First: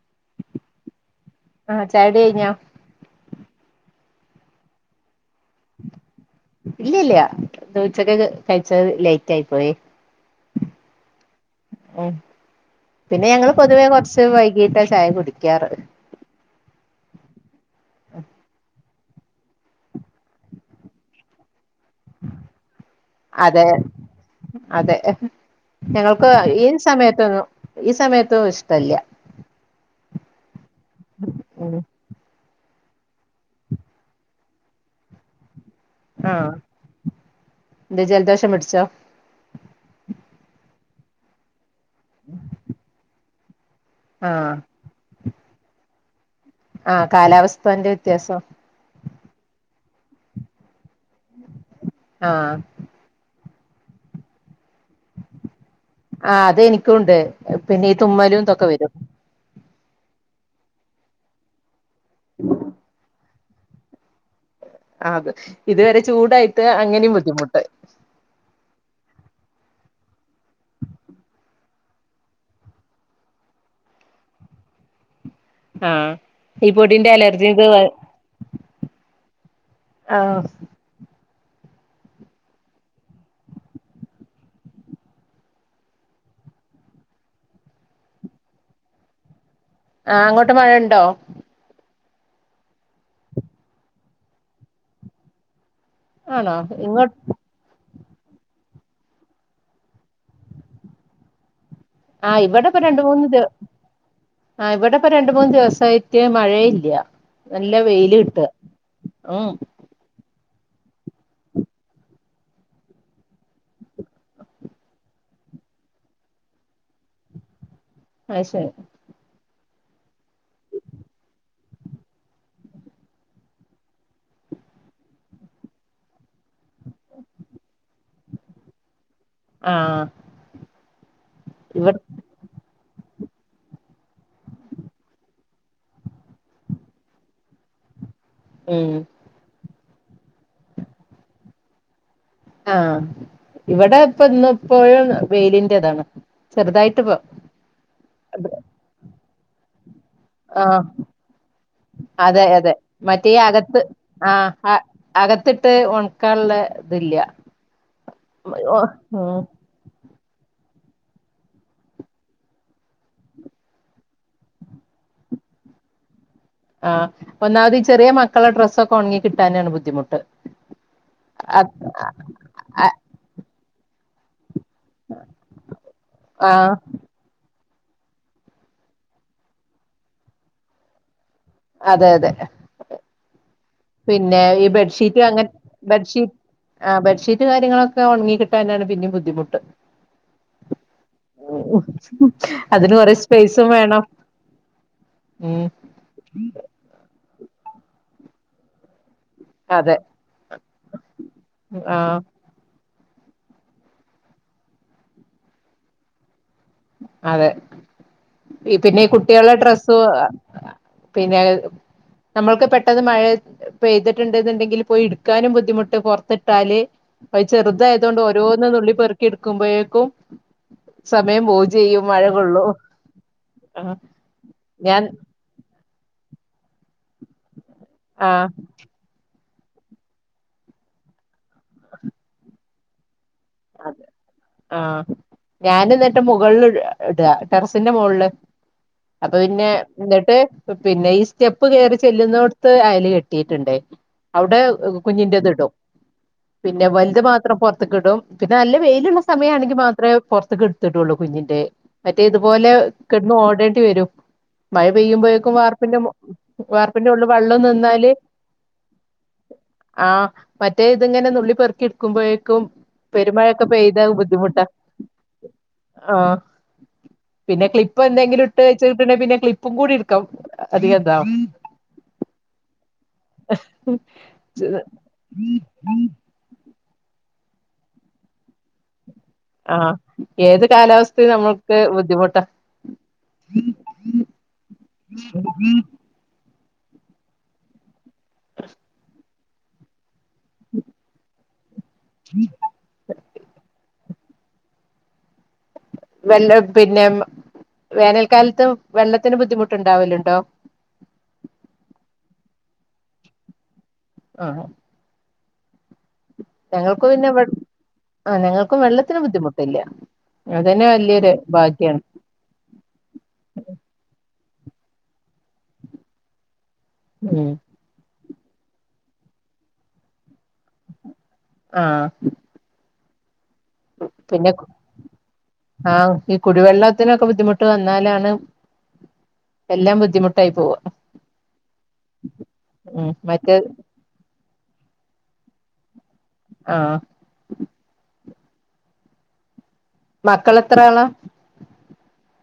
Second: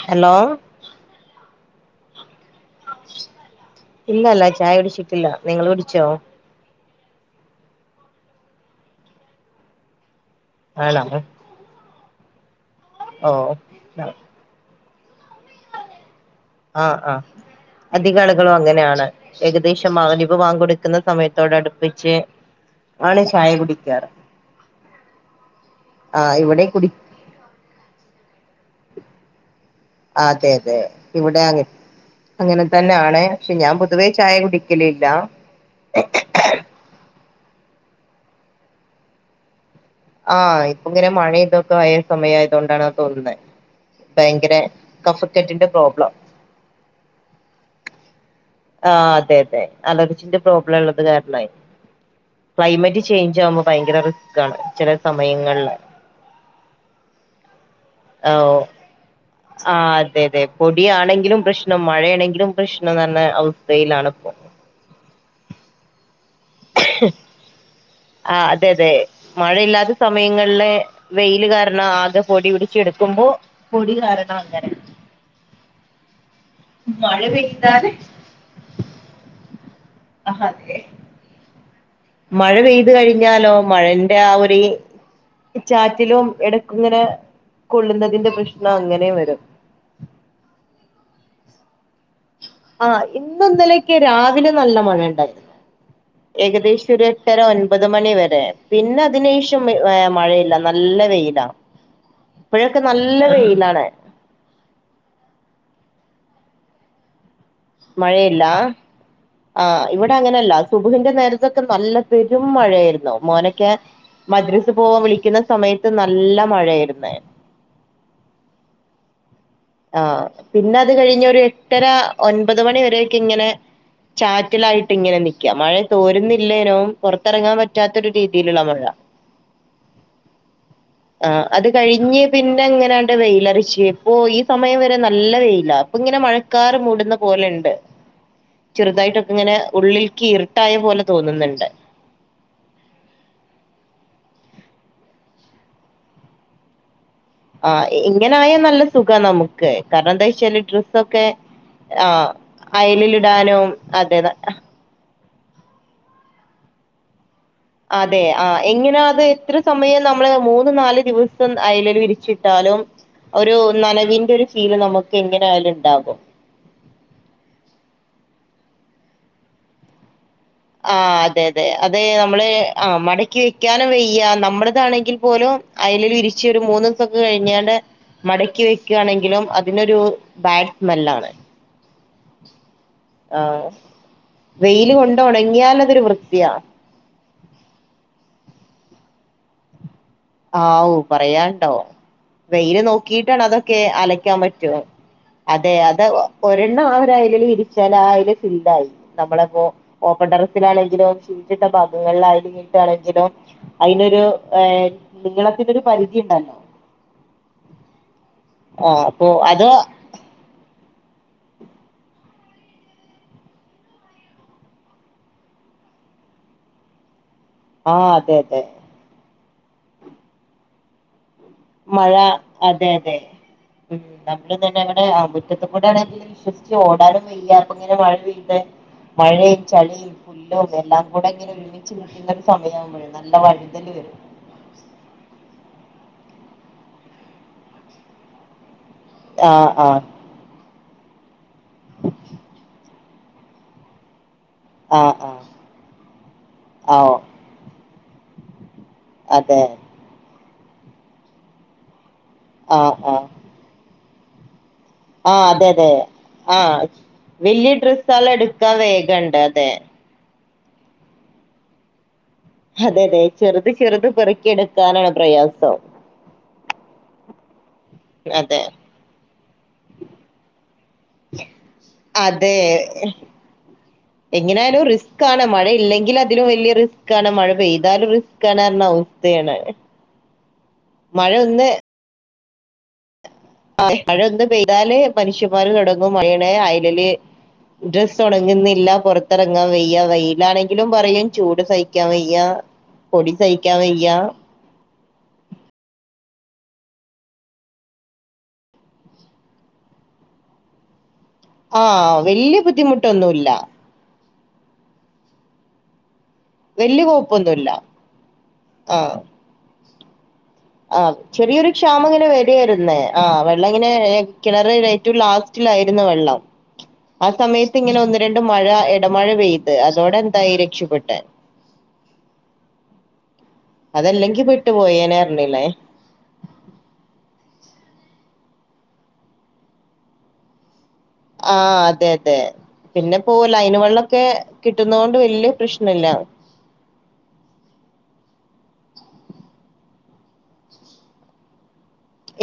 Hello ആഹ് ചായുടി കഴിഞ്ഞോ ഇല്ലല്ല ചായ കുടിച്ചിട്ടില്ല, നിങ്ങള് കുടിച്ചോ? ഇല്ലല്ല്യ, ഇന്ന് ഉച്ചയ്ക്ക് കഴിച്ചത് ലേറ്റ് ആയി പോയി. [unintelligible] ഉം പിന്നെ ഓ ഞങ്ങള് പൊതുവേ കൊറച്ച് വൈകിട്ടാ ചായ കുടിക്കാറ്. ആഹ് ആഹ് അധിക ആളുകളും അങ്ങനെയാണ്, ഏകദേശം [unintelligible] വാങ്ക് കൊടുക്കുന്ന സമയത്തോട് അടു പ്പിച്ച്. അതെ അതെ ഞങ്ങൾക്ക് ആഹ് ഇവിടെ ഈ കുടി സമയത്ത്. ഈ സമയത്തോ ഇഷ്ടല്ല. അതെ അതെ ഇവിടെ ആണ്, ഉം അങ്ങനെ. തന്നെ ആണ്, പക്ഷെ ഞാൻ പൊതുവേ ചായ കുടിക്കൽ ഇല്ല. ആഹ് എന്താ ജലദോഷം പിടിച്ചോ? ആഹ് ഇപ്പ ഇങ്ങനെ മഴ ഇതൊക്കെ ആയ സമയം ആയതുകൊണ്ട് ആണെന്ന് തോന്നുന്നേ ആഹ് ഭയങ്കര. കഫക്കെറ്റിന്റെ പ്രോബ്ലം. ആഹ് കാലാവസ്ഥന്റെ വ്യത്യാസം. ആഹ് അതെ അതെ അലർജിന്റെ പ്രോബ്ലം ഉള്ളത് കാരണവേ ആഹ് ക്ലൈമറ്റ്. ചേഞ്ച് ആവുമ്പോ ഭയങ്കര റിസ്ക് ആണ്, ചെല സമയങ്ങളില്. ആഹ് അത് എനിക്കുണ്ട്, പിന്നെ ഇത്. ഓഹ് ആഹ് അതെ അതെ പൊടിയാണെങ്കിലും പ്രശ് നം മഴയാണെങ്കിലും പ്രശ്നം തന്നെ അവസ്ഥയിലാണ് ഇപ്പോ. അത് ഇതുവരെ ചൂടായിട്ട് അങ്ങനെയും ബുദ്ധിമുട്ട്. ആഹ് അതെ അതെ. മഴയില്ലാത്ത സമയങ്ങളിലെ വെയില് കാരണം ആകെ പൊടി പിടിച്ചെടുക്കുമ്പോ. പൊടി കാരണം അങ്ങനെ. ആഹ് ഈ പൊടിന്റെ മഴ അലർജി പെയ്താല് ഇതുവരെ. ആ ആഹ് അതെ മഴ പെയ്ത് കഴിഞ്ഞാലോ മഴന്റെ ആഹ് ഒരു ഈ. ചാറ്റിലും ഇടയ്ക്ക് ഇങ്ങനെ കൊള്ളുന്നതിന്റെ പ്രശ്നം അങ്ങനെയും വരും. ആഹ് അങ്ങോട്ട് മഴയുണ്ടോ? ആഹ് ഇന്നും ഇന്നലെയൊക്കെ രാവിലെ നല്ല മഴയുണ്ടായിരുന്നു, ആണോ ഏകദേശം ഒരു ഇങ്ങോ എട്ടര ഒൻപത്. ഒൻപത് മണി വരെ പിന്നെ അതിന് ശേഷം ഏഹ് മഴയില്ല നല്ല വെയിലാ. ആഹ് ഇവിടെപ്പ ഇപ്പോഴൊക്കെ രണ്ട് നല്ല മൂന്ന് ദി വെയിലാണ്. ആഹ് ഇവിടെ ഇപ്പൊ രണ്ട് മൂന്ന് ദിവസായിട്ട് മഴയില്ല. നല്ല വെയില് മഴയില്ല കിട്ടുക, ഉം. ആഹ് ഇവിടെ അങ്ങനെയല്ല [unintelligible] നേരത്തൊക്കെ നല്ല പെരും മഴയായിരുന്നു, മോനൊക്കെ. മദ്രസ് പോവാൻ വിളിക്കുന്നു സമയത്ത് നല്ല മഴയായിരുന്നു. ആഹ് ശരി. ആഹ് പിന്നെ അത് കഴിഞ്ഞ് ഒരു എട്ടര ഒൻപത് മണിവരെ ഒക്കെ ഇങ്ങനെ. ചാറ്റൽ ആയിട്ട് ഇങ്ങനെ നിൽക്കാ, മഴ തോരുന്നില്ലനോ പൊറത്ത് ഇറങ്ങാൻ പറ്റാത്തൊരു രീതിയിലുള്ള മഴ. ആഹ്. ആഹ്, അത് ഇവ കഴിഞ്ഞ്. പിന്നെ, അങ്ങനാണ്ട് വെയിലറിച്ച് പോയി. സമയം വരെ നല്ല വെയിലാ. ഇപ്പ ങ്ങനെ മഴക്കാറ് മൂട്ന്നപോലെണ്ട്. ഉം ചെറ്തായിട്ട് - ങ്ങനെ, ഉള്ളിൽക്ക് ഇരുട്ടായ പോലെ തോന്നുന്നുണ്ട്. ആഹ്, ഇവടെ ഇപ്പൊ ഇന്ന് ഇപ്പോഴും വെയിലി ന്റെതാണ്. ചെറ്തായിട്ട് പോ- ആഹ്, ഇങ്ങനായാ നല്ല സുഖാ നമുക്ക് കാരണം എന്താ- ച്ചാല്, ആഹ് ഡ്രസ്സൊക്കെ ആഹ്, അതെ അതെ മറ്റേ അയലിലിടാനും, അതെ ന്നാ - അകത്ത് ട്ട് ഒണക്കാനു ള്ള ഇത്‌ ല്ല്യ. അതെ, ആഹ്, എങ്ങനാ ത് എത്ര സമയം നമ്മള് മൂന്ന്, നാല് ദിവസം അയലില് വിരിച്ചിട്ടാലും ഒരു, നനവിന്റെ ഒരു, ഫീല് നമുക്ക് എങ്ങനായാലും ഇണ്ടാകും. ആഹ്. ഒന്നാമതീ ചെറിയ മക്കളെ, ഡ്രസ്സൊക്കെ ഒണങ്ങി കിട്ടാനാണ് ബുദ്ധിമുട്ട്. ആഹ്. അതെ, അതെ, അതെ നമ്മള് ആഹ്, മടക്കി വെക്കാനും വെയ്യ, നമ്മള്- താണെങ്കിൽ പോലും, അയലിൽ വിരിച് ഒരു ആഹ് മൂന്ന്- ക്കൊക്കെ കഴിഞ്ഞാണ്ട്, മടക്കി വെക്കാണെങ്കിലും അതിനൊരു ബാഡ് സ്മെല്ലാണ്. അതെ അതെ. ആഹ്. പിന്നെ, ഈ ബെഡ് ഷീറ്റ്- ട്ട്, ഒണങ്ങ്യാ ലതൊര് വൃത്തിയാ. ആഹ്, ബെഡ് ഷീറ്റ് കാര്യങ്ങളൊക്കെ ഒണങ്ങി കിട്ടാനാണ് പിന്നീം ബുദ്ധിമുട്ട്. ഹാവൂ, പറയാണ്ടോ? വെയില് അതിന് നോക്കി കൊറേ യിട്ടാണ് സ്പേസും അതൊക്കെ വേണം അലക്കാൻ പറ്റു. ഉം അതെ, അത് ഒരെണ്ണം ആ യലില് വിരിച്ചാല് ആഹ്, അയല് ഫില്ലായി. നമ്മള പ്പോ അതെ ഓപ്പൺ ടെറസി ലാണെങ്കിലും, ഷീറ്റിട്ട ആ ഭാഗങ്ങൾലാ ണെങ്കിലും അതിനൊരു, ഏഹ് നീളത്തിനൊരു പരിധിണ്ട ല്ലോ? അതെ, ഈ പിന്നെ, ആഹ് ഈ അപ്പൊ കുട്ട്യാളെ അത് ഡ്രെസ്സും - പിന്നെ, നമ്മൾക്ക് പെട്ടെന്ന് മഴയ പെയ്തിട്ട്ന്ന് ണ്ടെങ്കിൽ പോയി, ഇട്ക്കാനും ബുദ്ധിമുട്ട്. പൊറത് ട്ടാല്. അത്, ചെറ്തായ ആഹ് തോണ്ട് അതെ അതെ ഓരോന്ന് നുള്ളി പെറ്ക്കി ഇട്ക്ക്‌മ്പഴേക്കും സമയം പോവു മഴ, അതെ, അതെ ആ ഉം, നമ്മള് തന്നെ ഞാൻ അവടെ അമ്- മിറ്റത്ത്ക്കൂടെ ആണെങ്കില് വിശ്വസിച്ച് ഓടാനും വയ്യാ, അപ്പൊ ഇങ്ങനെ മഴ പെയ്ത ആ - മഴേം, ചളിം, പുല്ലും, എല്ലാം കൂടെ ഇങ്ങനെ ഒരുമിച്ച് നിക്ക്ന്ന ഒരു, സമയാവൂമ്പളെ, നല്ല വഴ്തല് വരും. ആഹ്, ഞാന് ഇന്നട്ട് മുകളിൽ ഇടാ, ടെറസിന്റെ മോളില്. അപ്പൊ, പിന്നെ, ആഹ് ആഹ് ഇന്ന്ട്ട്- പിന്നെ, ഈ സ്റ്റെപ്പ് കേറി ചെല്ല്ന്നോടത്ത് അയല് കെട്ടി യിട്ട്ണ്ട് അവ്ടെ- ആഹ് ആഹ് കുഞ്ഞിന്റെ ത്ടും. പിന്നെ, ആ ഓ വൽത് മാത്രം പൊറതിക്ക് ഇടും. പിന്നെ, നല്ല വെയില്ള്ള അതെ സമയാണെങ്കി മാത്രേ പൊറത്ത്ക്ക്‌ ടൊള്ളു കുഞ്ഞിന്റെ. മറ്റേത്, ഇത് പോലെ ആഹ് ആഹ് കെടന്ന് ഓടേണ്ടി വരും. മഴ ആഹ് പെയ്യുമ്പൊഴേക്കും അതെ അതെ വാർപ്പിന്റെ മോ - ആഹ്, വല്യ ഡ്രസ്സാള് എടുക്കാ വേഗം ണ്ട്. അതെ ആഹ്, മറ്റേ ഇതിങ്ങനെ നുള്ളി പെറുക്കി ഇടുക്കുമ്പോഴേക്കും അതെ അതെ പെരുമഴ ക്കെ ചെറുത് പെയ്താ, ചെറുത് അത് ബുദ്ധിമുട്ടാ, പെറുക്കിയെടുക്കാനാണ് പ്രയാസം ആഹ് പിന്നെ, ക്ലിപ്പ് എന്തെങ്കിലും ഇട്ട് അതെ വച്ച, പിന്നെ, പിന്നെ ക്ലിപ്പും കൂടി ഇട്ക്ക അധികംതാ അതെ, എങ്ങന യാലും റിസ്കാണ്. മഴ യില്ലെങ്കില ഇല്ലെങ്കിലും വല്യ റിസ്കാണ്. മഴ പെയ്താലും റിസ്കാണ്. ആവും. ആഹ് ഏത് കാലാവസ്ഥയും നമ്മൾക്ക് ബുദ്ധിമുട്ടാ ആ മഴ ഒന്ന് പെയ്താല് മനുഷ്യമ്മാര് തൊടങ്ങും മഴേണ് അയലില് ഡ്രസ്സ് ഉണങ്ങുന്നില്ല പുറത്തെറങ്ങാൻ വയ്യ വെയിലാണെങ്കിലും പറയും ചൂട് സഹി ക്കാൻ വയ്യ പൊടി സഹിക്കാൻ വയ്യ വെള്ള പിന്നെ വേനൽക്കാലത്ത് വെള്ളത്തിന് ബുദ്ധിമുട്ടുണ്ടാവലുണ്ടോ? ആഹ് വല്ല്യ ബുദ്ധിമുട്ടൊന്നൂല്ല ആഹാ വലിയ ഞങ്ങൾക്ക് പിന്നെ ഇവെ കുഴപ്പമൊന്നുമില്ല ആ ഞങ്ങൾക്കും വെള്ളത്തിന് ബുദ്ധിമുട്ടില്ല അതന്നെ ആഹ് വലിയൊരു ചെറിയൊരു ഭാഗ്യാണ് ക്ഷാമങ്ങനെ വര് പ്പി വരുന്നെ ആ വെള്ളങ്ങനെ കിണറ് ഏറ്റവും ലാസ്റ്റിലായിരുന്നു വെള്ളം ആ ഉം സമയത്ത് ഇങ്ങനെ ഒന്ന് രണ്ട് മഴ എടമഴ പെയ്ത് അതോടെ എന്തായി രക്ഷപ്പെട്ട് ആഹ് അതല്ലെങ്കി പിന്നെ പെട്ടു പോയേനെ അറഞ്ഞിലെ ആഹ് ഈ കുടിവെള്ളത്തിനൊക്കെ ബുദ്ധിമുട്ട് വന്നാലാണ് എല്ലാം ബുദ്ധിമുട്ടായി പോവ ആ അതെ അതെ ഉം പിന്നെപ്പൊ മറ്റേ ലൈന് വെള്ളൊക്കെ കിട്ടുന്നോണ്ട് വല്യ പ്രശ്നല്ല ആഹ് മക്കള് എത്ര ആളാ?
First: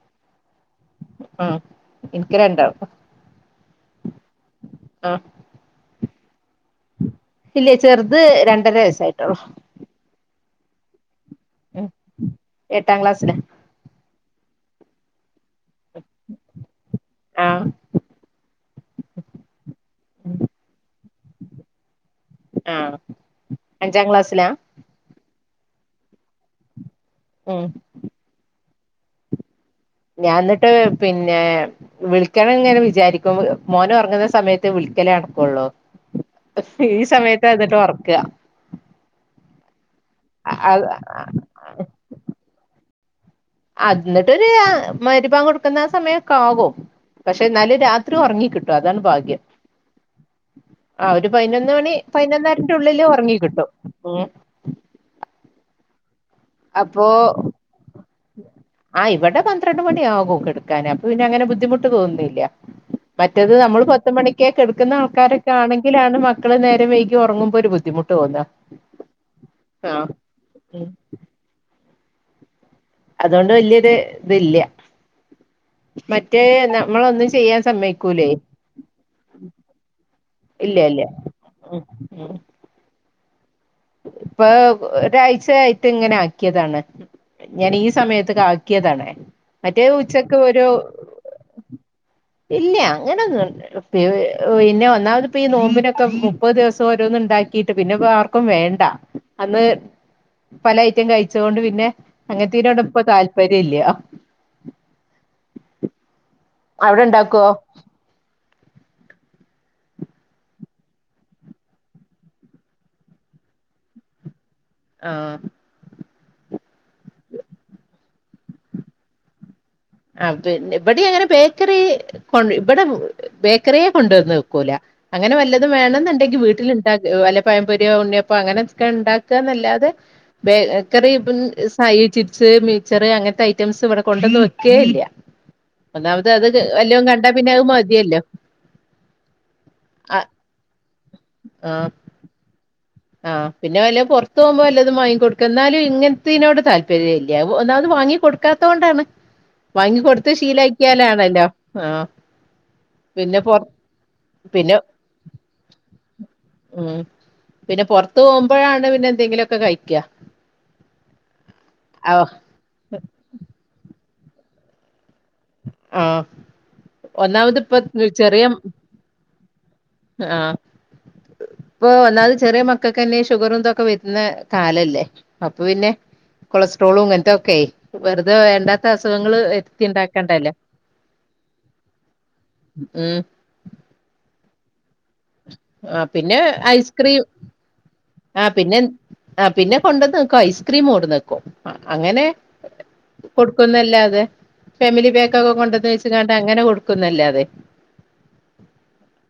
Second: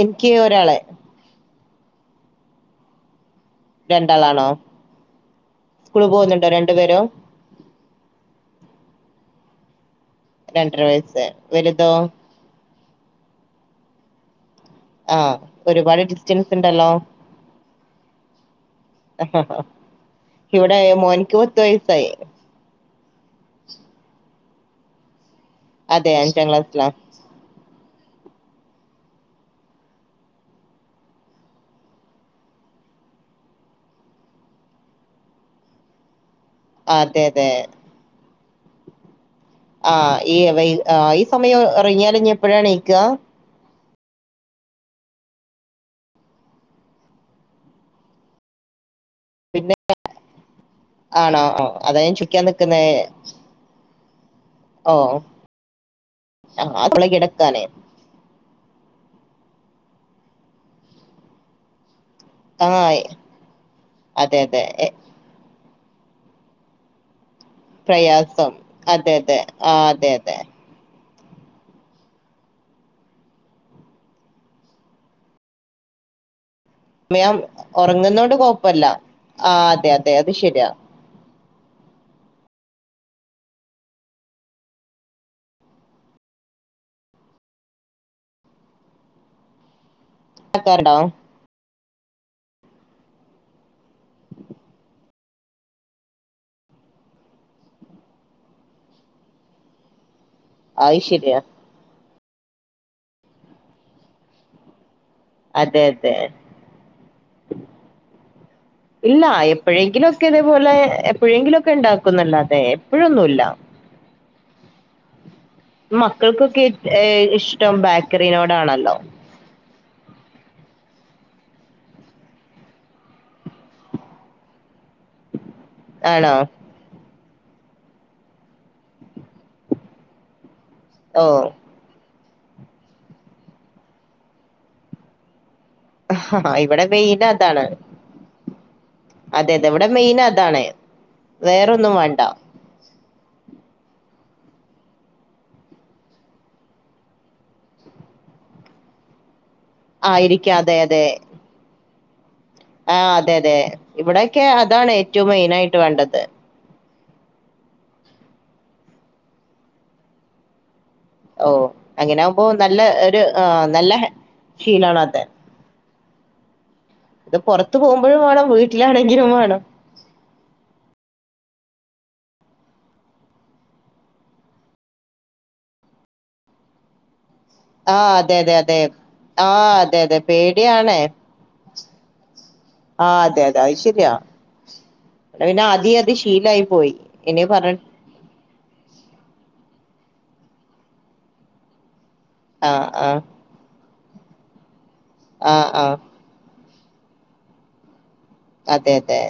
എനിക്ക് ഒരാള് ആഹ് ഇനിക്ക് രണ്ടാള് രണ്ടാളാണോ? ആഹ് സ്കൂള് പോകുന്നുണ്ടോ രണ്ടു പേരും? ഇല്ല്യ ചെറുത് രണ്ടര വയസ്സായിട്ടുള്ളു രണ്ടര വയസ്സ് വലുതോ? എട്ടാം ക്ലാസ്സില് ആഹ് ഒരുപാട് ഡിസ്റ്റൻസ് ഇണ്ടല്ലോ ആഹ് ഇവിടെ മോൻക്ക് പത്ത് വയസ്സായി ആഹ് അഞ്ചാക്ലാസ്സിലാ അതെ അഞ്ചാക്ലാസ്സിലാ ഉം ഞാന്ന്ട്ട് പിന്നെ വിളിക്കണം ഇങ്ങനെ വിചാരിക്കും മോൻ ഒറങ്ങുന്ന സമയത്തെ വിളിക്കല് നടക്കൊള്ളൂ ഈ അതെ അതെ സമയത്താ ഇന്ന്ട്ട് ഒർക്കാ ആ ഈ വെയ് ആ ഈ സമയം ഒറങ്ങിയാല് ഇഞ്ഞി എപ്പൊഴാണീക്കാ അത് ന്ന്ട്ടൊരു ആ മഗ് രിബാങ്കൊട്ക്കുന്ന സമയൊക്കാകും പക്ഷെ ഇന്നാലും രാത്രി ഒറങ്ങി കിട്ടും അതാണ് ഭാഗ്യം പിന്നെ [unintelligible] ആ ഒര് ആണോ ഓ പതിനൊന്ന്‌ മണി അതാ ഞാൻ ചോദിക്കാൻ പതിനൊന്നരന്റെ നിക്കുന്നേ ഉള്ളില് ഒറങ്ങികിട്ടും ഉം ഓഹ് അപ്പൊ ആ, ഇവടെ പന്ത്രണ്ട് മണിയാകും കെടുക്കാന് അപ്പൊ പിന്നെ അങ്ങനെ ബുദ്ധിമുട്ട് തോന്നുണില്യ ആ മറ്റത് നമ്മള് അതെ പത്ത്മണിക്കെ അതെ എ, കെട്ക്കുന്ന ആൾക്കാരൊക്കെ ആണെങ്കിലാണ് മക്കള് നേരം വൈ കി ഒറങ്ങുമ്പൊരു ബുദ്ധിമുട്ട് തോന്ന പ്രയാസം അതെ അതെ ആ അതെ അതെ അതോണ്ട് വല്യരു ഇത് ല്ല്യ മറ്റേ ന്ന മ്മളൊന്നും ഞാൻ ചെയ്യാൻ സമ്മയ്ക്കൂലേയ് ഉറങ്ങുന്നോണ്ട് കുഴപ്പമില്ല ആ അതെ അതെ അത് ശരിയാ ഇല്ല്യല്ല്യ ഉം ഉം ഇപ്പൊ ഒരാഴ്ചയായിട്ട് ഇങ്ങനെ ആക്കിയതാണ് ഞാൻ ഈ സമയത്ത്ക്കാക്കിയതാണ്. മറ്റേത് ഉച്ചക്ക് ഒരു കേട്ടോ ഇല്ല്യാ. അങ്ങനെ ഒന്നു പ് പിന്നെ ഒന്നാമത്പ്പോ ഈ നോമ്പിനൊക്കെ മുപ്പത് ദിവസം ഓരോന്ന്ണ്ടാക്കിട്ട്. പിന്നെപ്പോ ആർ ക്കും വേണ്ട. അന്ന് പല അത് ഐറ്റം കഴിച്ച ശരിയാ കൊണ്ട് പിന്നെ അങ്ങത്തിനോട് ഇപ്പോ താല്പര്യം ഇല്ല അതെ അതെ അവിടെണ്ടാക്കുവോ? ഇല്ല എപ്പോഴെങ്കിലും ഒക്കെ ഇതേപോലെ. എപ്പോഴെങ്കിലും ഒക്കെ ഉണ്ടാക്കുന്നല്ലാതെ എപ്പോഴൊന്നുല്ല ആഹ് മക്കൾക്കൊക്കെ ഏഹ് ഇഷ്ടം ബേക്കറിനോടാണല്ലോ അത്തന്നെ. ഇബടിം അങ്ങനെ ബേക്കറി കൊണ്ട് ഇവടെ ബേക്കറിയേ കൊണ്ടുവന്ന് വെക്കൂല. അങ്ങനെ വല്ലതും വേണംന്ന് ആണോ ഇണ്ടെങ്കിൽ വീട്ടില്ണ്ടാക്ക് വല്ല പഴം പൊരിയോ ഉണ്ണിയപ്പോ അങ്ങനെയൊക്കെ ഇണ്ടാക്കാന്നല്ലാതെ. ഓ ബേക്കറിപ്പ ഇൻ ഇസ് കായേ ചിപ്സ് മിച്ചറ് അങ്ങനത്തെ ഐറ്റംസ് ഇവടെ കൊണ്ടന്ന് വെക്കേ ഇല്ല്യ ഒന്നാമത് അത് ഇവിടെ വല്ലും മെയിൻ കണ്ടാ പിന്നെ അത് അതാണ് മതിയല്ലോ അതെ അതെ. ഇവടെ മെയിൻ ആ അതാണ് ആ വേറോന്നും വേണ്ട. ആഹ്. പിന്നെ വല്ല പൊറത്ത് പോവുമ്പോ വല്ലതും വാങ്ങി കൊടുക്കാ. എന്നാലും ഇങ്ങനത്തിനോട് താല്പര്യം ഇല്ല. ഒന്നാത് വാങ്ങി കൊടുക്ക് ക്കാത്ത കൊണ്ടാണ്. വാങ്ങി കൊടുത്ത് ആയിരിക്കാം അതെ ശീലാക്ക്യാലാണല്ലോ. ആഹ് ആഹ് അതെ പിന്നെ പൊ അതെ. ഇവിടൊക്കെ പിന്നെ അതാണ് ഏറ്റവും മെയിനായിട്ട് വേണ്ടത് ഉം പിന്നെ പൊറത്ത് പോവുമ്പഴാണ് പിന്നെ എന്തെങ്കിലൊക്കെ കഴിക്കാ. ഓഹ് അങ്ങനെ ആവുമ്പോ നല്ല ഒരു ആഹ് നല്ല ശീലാണത്. ആഹ് ഇത് ഒന്നാമത് പൊറത്തു ഇപ്പ പോവുമ്പഴും ചെറിയ വേണം. വീട്ടിലാണെങ്കിലും വേണം. ആഹ് ഇപ്പോ ഒന്നാത് ചെറ്യ മക്കൾക്കന്നെ ഷുഗറും ഇതൊക്കെ വരുന്ന കാലല്ലേ. അപ്പോ പിന്നെ കൊളസ്ട്രോളും ഇങ്ങനത്തതൊക്കേയ് ആ വെറുതെ അതെ അതെ അതെ വേണ്ടാത്ത അസുഖങ്ങള് ആ അതെ അതെ വര്ത്തിണ്ടാക്കണ്ടല്ലോ പേടിയാണ് ആഹ് അതെ അതെ. അത് ശര്യാ. ഇവടെപിന്നെ ആദ്യേ ആഹ് അത് പിന്നെ ശീലായിപ്പോയി. ഇനി പറഞ്ഞ് ആഹ് പിന്നെ. ആഹ് പിന്നെ കൊണ്ടന്ന് ക്ക് ഐസ്ക്രീം കൊട്ന്നക്കും. അങ്ങനെ ആഹ് ആഹ് കൊടുക്കുന്നല്ലാതെ ഫാമിലി പാക്ക് ഒക്കെ ആ ആ കൊണ്ടന്ന് വെച്ചങ്ങാണ്ട് അങ്ങനെ കൊടുക്കുന്നല്ലാതെ അതെ അതെ.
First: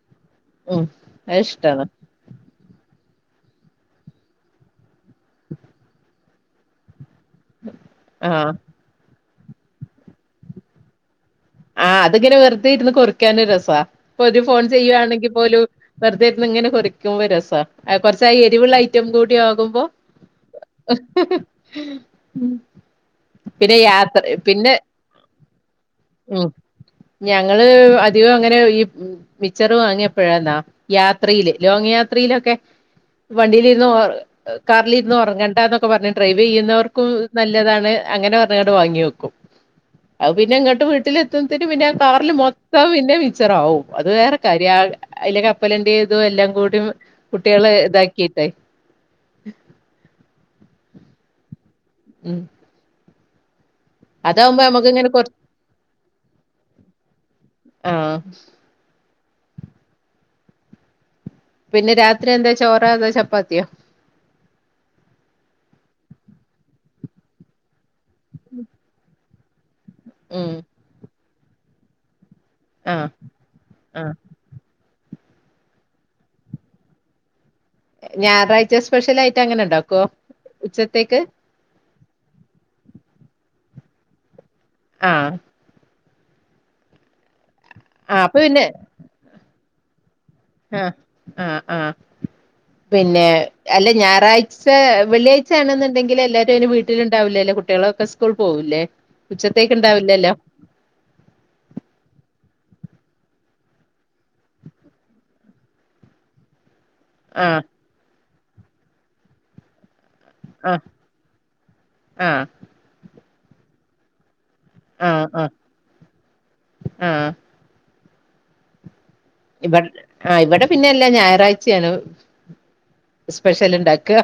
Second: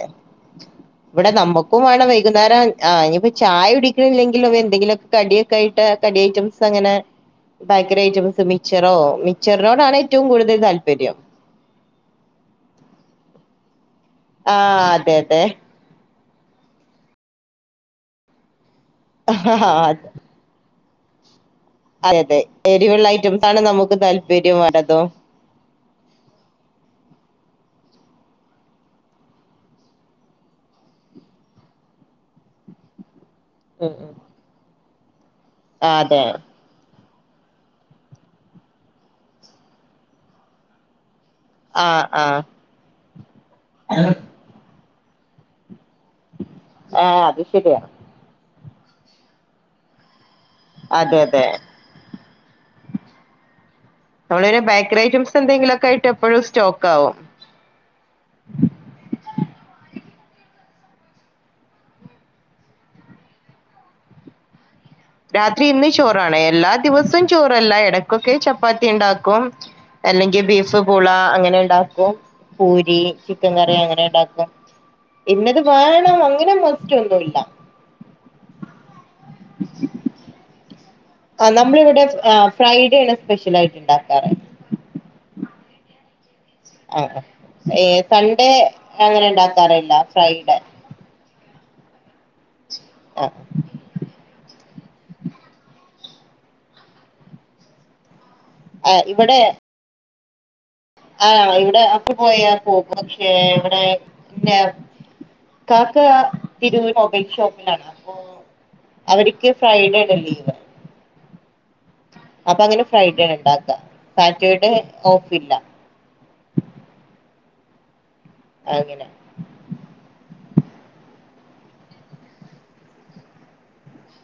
ഉം ഇവടെ അത് നമ്മുക്കും ഇഷ്ടാണ് വേണം വൈകുന്നേരം ആഹ് ഇനിയിപ്പോ ചായടിക്കണില്ലെങ്കിലും എന്തെങ്കിലുമൊക്കെ കടിയൊക്കെ ആയിട്ട്. കടി ഐറ്റംസ് അങ്ങനെ ബാക്കറി ഐറ്റംസ് ആഹ് മിച്ചറോ മിച്ചർനോടാണ് ഏറ്റവും കൂടുതൽ താല്പര്യം. ആഹ് അത്ങ്ങനെ വെറുതെ ഇരുന്ന് കൊറിക്കാനും രസാ. ഇപ്പൊരു ആ ഫോൺ അതെ ചെയ്യുവാണെങ്കി അതെ പോലും വെറുതെ ഇരുന്ന് ഇങ്ങനെ കൊറിക്കുമ്പോ ഒരു രസാ. കൊറച്ചാ എരിവുള്ള ഐറ്റം കൂടി ആ ആകുമ്പോ അ [unintelligible] അതതെ. എരിവുള്ള ഐറ്റംസാണ് പിന്നെ നമുക്ക് യാത്ര താല്പര്യം വരതോ. ഉ ഞങ്ങള് അധികം അങ്ങനെ ഈ മിച്ചറ് വാങ്ങിയെപ്പഴാന്നാ യാത്രയില് ലോങ് യാത്രയിലൊക്കെ വണ്ടിലിരുന്നു ഉം ഒർ ഉം കാറിലിരുന്ന് ഒറങ്ങേണ്ടാന്നൊക്കെ ആ, പറഞ്ഞ് അതെ ഡ്രൈവിയ്യുന്നവർക്കും നല്ലതാണ്. അങ്ങനെ പറഞ്ഞങ്ങട്ട് വാങ്ങി വെക്കും. അത് പിന്നെ ഇങ്ങട്ടും വീട്ടില് ത്തുംമത്തിനും ആ പിന്നെയാ ആ കാറില് മൊത്തം പിന്നെ മിച്ചറാവും. അത് വേറെ കാര്യം. ആഹ് അയിലെ കപ്പലണ്ടീ ഇതു എല്ലാംകൂടിം ആ അത് കുട്ടികള് ശരിയാ ഇതാക്കിട്ടേയ് അതെ അതെ. ഉം നമ്മളൊര് അതാവുമ്പോ നമുക്ക് ബേക്കറി ഇങ്ങനെ കൊറ ഐറ്റംസ് എന്തേങ്കിലൊക്കെ ആയിട്ട് എപ്പഴും സ്റ്റോക്ക് ആവും ആഹ് പിന്നെ രാത്രി എന്താ ചോറാ അതോ ചപ്പാത്തിയോ രാത്രി ഇന്ന് ചോറാണ് എല്ലാ ദിവസം ചോറല്ല എടക്കൊക്കെ ചപ്പാത്തി ഇണ്ടാക്കും. അല്ലെങ്കി ഉം ബീഫ് പൂള അങ്ങനെ ഇണ്ടാക്കും. പൂരി ആഹ് ചിക്കൻ കറി അങ്ങനെ ആഹ് ഇണ്ടാക്കും. ഇന്നെത് വേണം അങ്ങനെ ഒന്നും ഒറ്റൊന്നു ഇല്ല. ഞായറാഴ്ച്ച സ്പെഷ്യലായിറ്റ് അങ്ങനെ ഇണ്ടാക്കോ ഉച്ചത്തേയ്ക്ക് ആഹ് ന്നമ്മള് ഇവ്ടെ ആഹ് ഫ്രൈഡേണ് സ്പെഷ്യലായിട്ട് ഇണ്ടാക്കാറ്. ആഹ് ആഹ് ആഹ് ഏഹ് ആഹ് അപ്പൊ സൺഡേ പിന്നെ അങ്ങനെ ഇണ്ടാക്കാറില്ല ഫ്രൈഡേ അഹ് ആഹ് ആഹ് പിന്നെ ആ അല്ല ഞായറാഴ്ച വെള്ളിയാഴ്ച്ച ആണ്ന്ന്ണ്ടെങ്കില് എല്ലാരും അയ്ന് വീട്ട്ല് ഇണ്ടാവൂല്ലല്ലോ കുട്ട്യാളൊക്കെ സ് സ്കൂൾ പോവുല്ലേ ആ ഉച്ചത്തേക്ക് ഇണ്ടാവില്ലല്ലോ ആഹ് ഇവ്ടെ ഹസ്സ് പോയാ പോകും പക്ഷേ ഇവ്ടെ ഇന്റെ കാക്ക തിരൂര് അവ് [unintelligible] യ്റ്റ് ആഹ് ഷോപ്പിലാണ് അപ്പോ അവര്ക്ക് ഫ്രൈഡേടേണ് ലീവ്. അഹ്, ആഹ് അപ്പഅങ്ങനെ ഫ്രൈഡേണ് ഇണ്ടാക്ക സാറ്റെർഡേ ആഹ്, ആഹ്, ആഹ് അങ്ങെനെ ഇവട് ആഹ് ഇവടെ പിന്നെ എല്ലാ ഞായറാഴ്ച്ചേണ് സ്പെഷ്യൽ ഇണ്ടാക്ക.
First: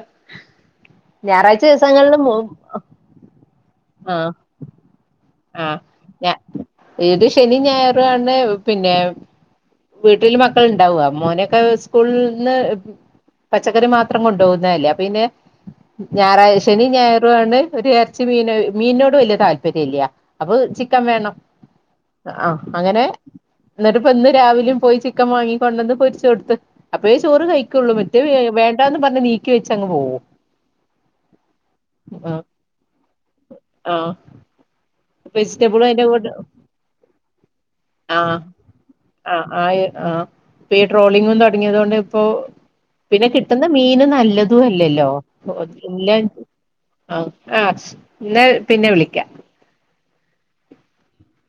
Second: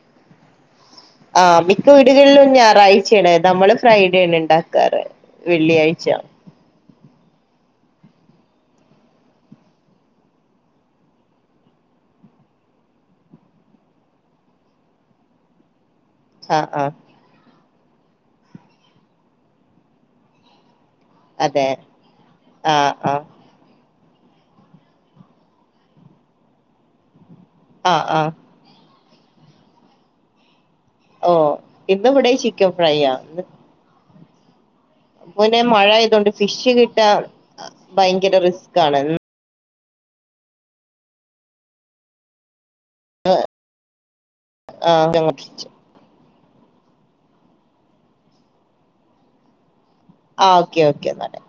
ആഹ് മിക്ക വീട്കളിലും ഞായറാഴ്‌ച്ചേണ് ന്നമ്മള് ആഹ് ഫ്രൈഡേണ് ഇണ്ടാക്കാറ്. ആഹ് ഞ ഇത് ശെനിം ഞായറും ആണ് പിന്നെ വീട്ടില് മക്കള് ഇണ്ടാവ മോനൊക്കെ സ്കൂൾള്ന്ന് പച്ചക്കറി മാത്രം കൊണ്ടോവുന്നതല്ലേ അപ്പപിന്നെ ഞായറാഴ് ആ ആ ശെനിം ഞായറുആണ് ഒര് എർച്ചി മീന് മീനിനോട് വല്ല്യാ താല്പര്യംല്ല അപ്പൊ ചി ക്കം വേണം അതെ ആഹ് ആ അങ്ങനെ ആ ഇന്നെട്ട്പ്പ ഇന്ന് രാവിലിം പോയി ചിക്കം വാങ്ങി കൊണ്ടെന്ന് പൊരിച്ച് കൊടുത്ത് അപ്പഴേ ചോറ് കഴി ക്കൊള്ളു ആ ആ മറ്റേത് വേണ്ടാന്ന് പർഞ് നീക്കി വെച്ചങ്ങ് പോവും. ഓഹ് ഇന്ന് ഇവിടെയും ആഹ് ചിക്കൻ ഫ്രൈയാ ഇന്ന് ആഹ് മുന്നെ വെജിറ്റബിളും അതിന്റെ മഴയാത്കൊണ്ട് കൂടെ ഫിഷ് കിട്ടാൻ ഭയങ്കെരെ റിസ്ക്കാണ്. അഹ്, അഹ്, ഈ, ആഹ് ഇപ്പയീ ട്രോളിങ്ങും തൊടങ്ങിയതോണ്ട് ഇപ്പോ പിന്നെ കിട്ടുന്നമീനും നല്ലെതും ആ അല്ലല്ലോ ഇല്ലെത് ആഹ്, ആഹ് ഇന്ന പിന്നെ വിളിക്കാ. ആഹ് ഓക്കെ, ഓക്കെന്നാല്.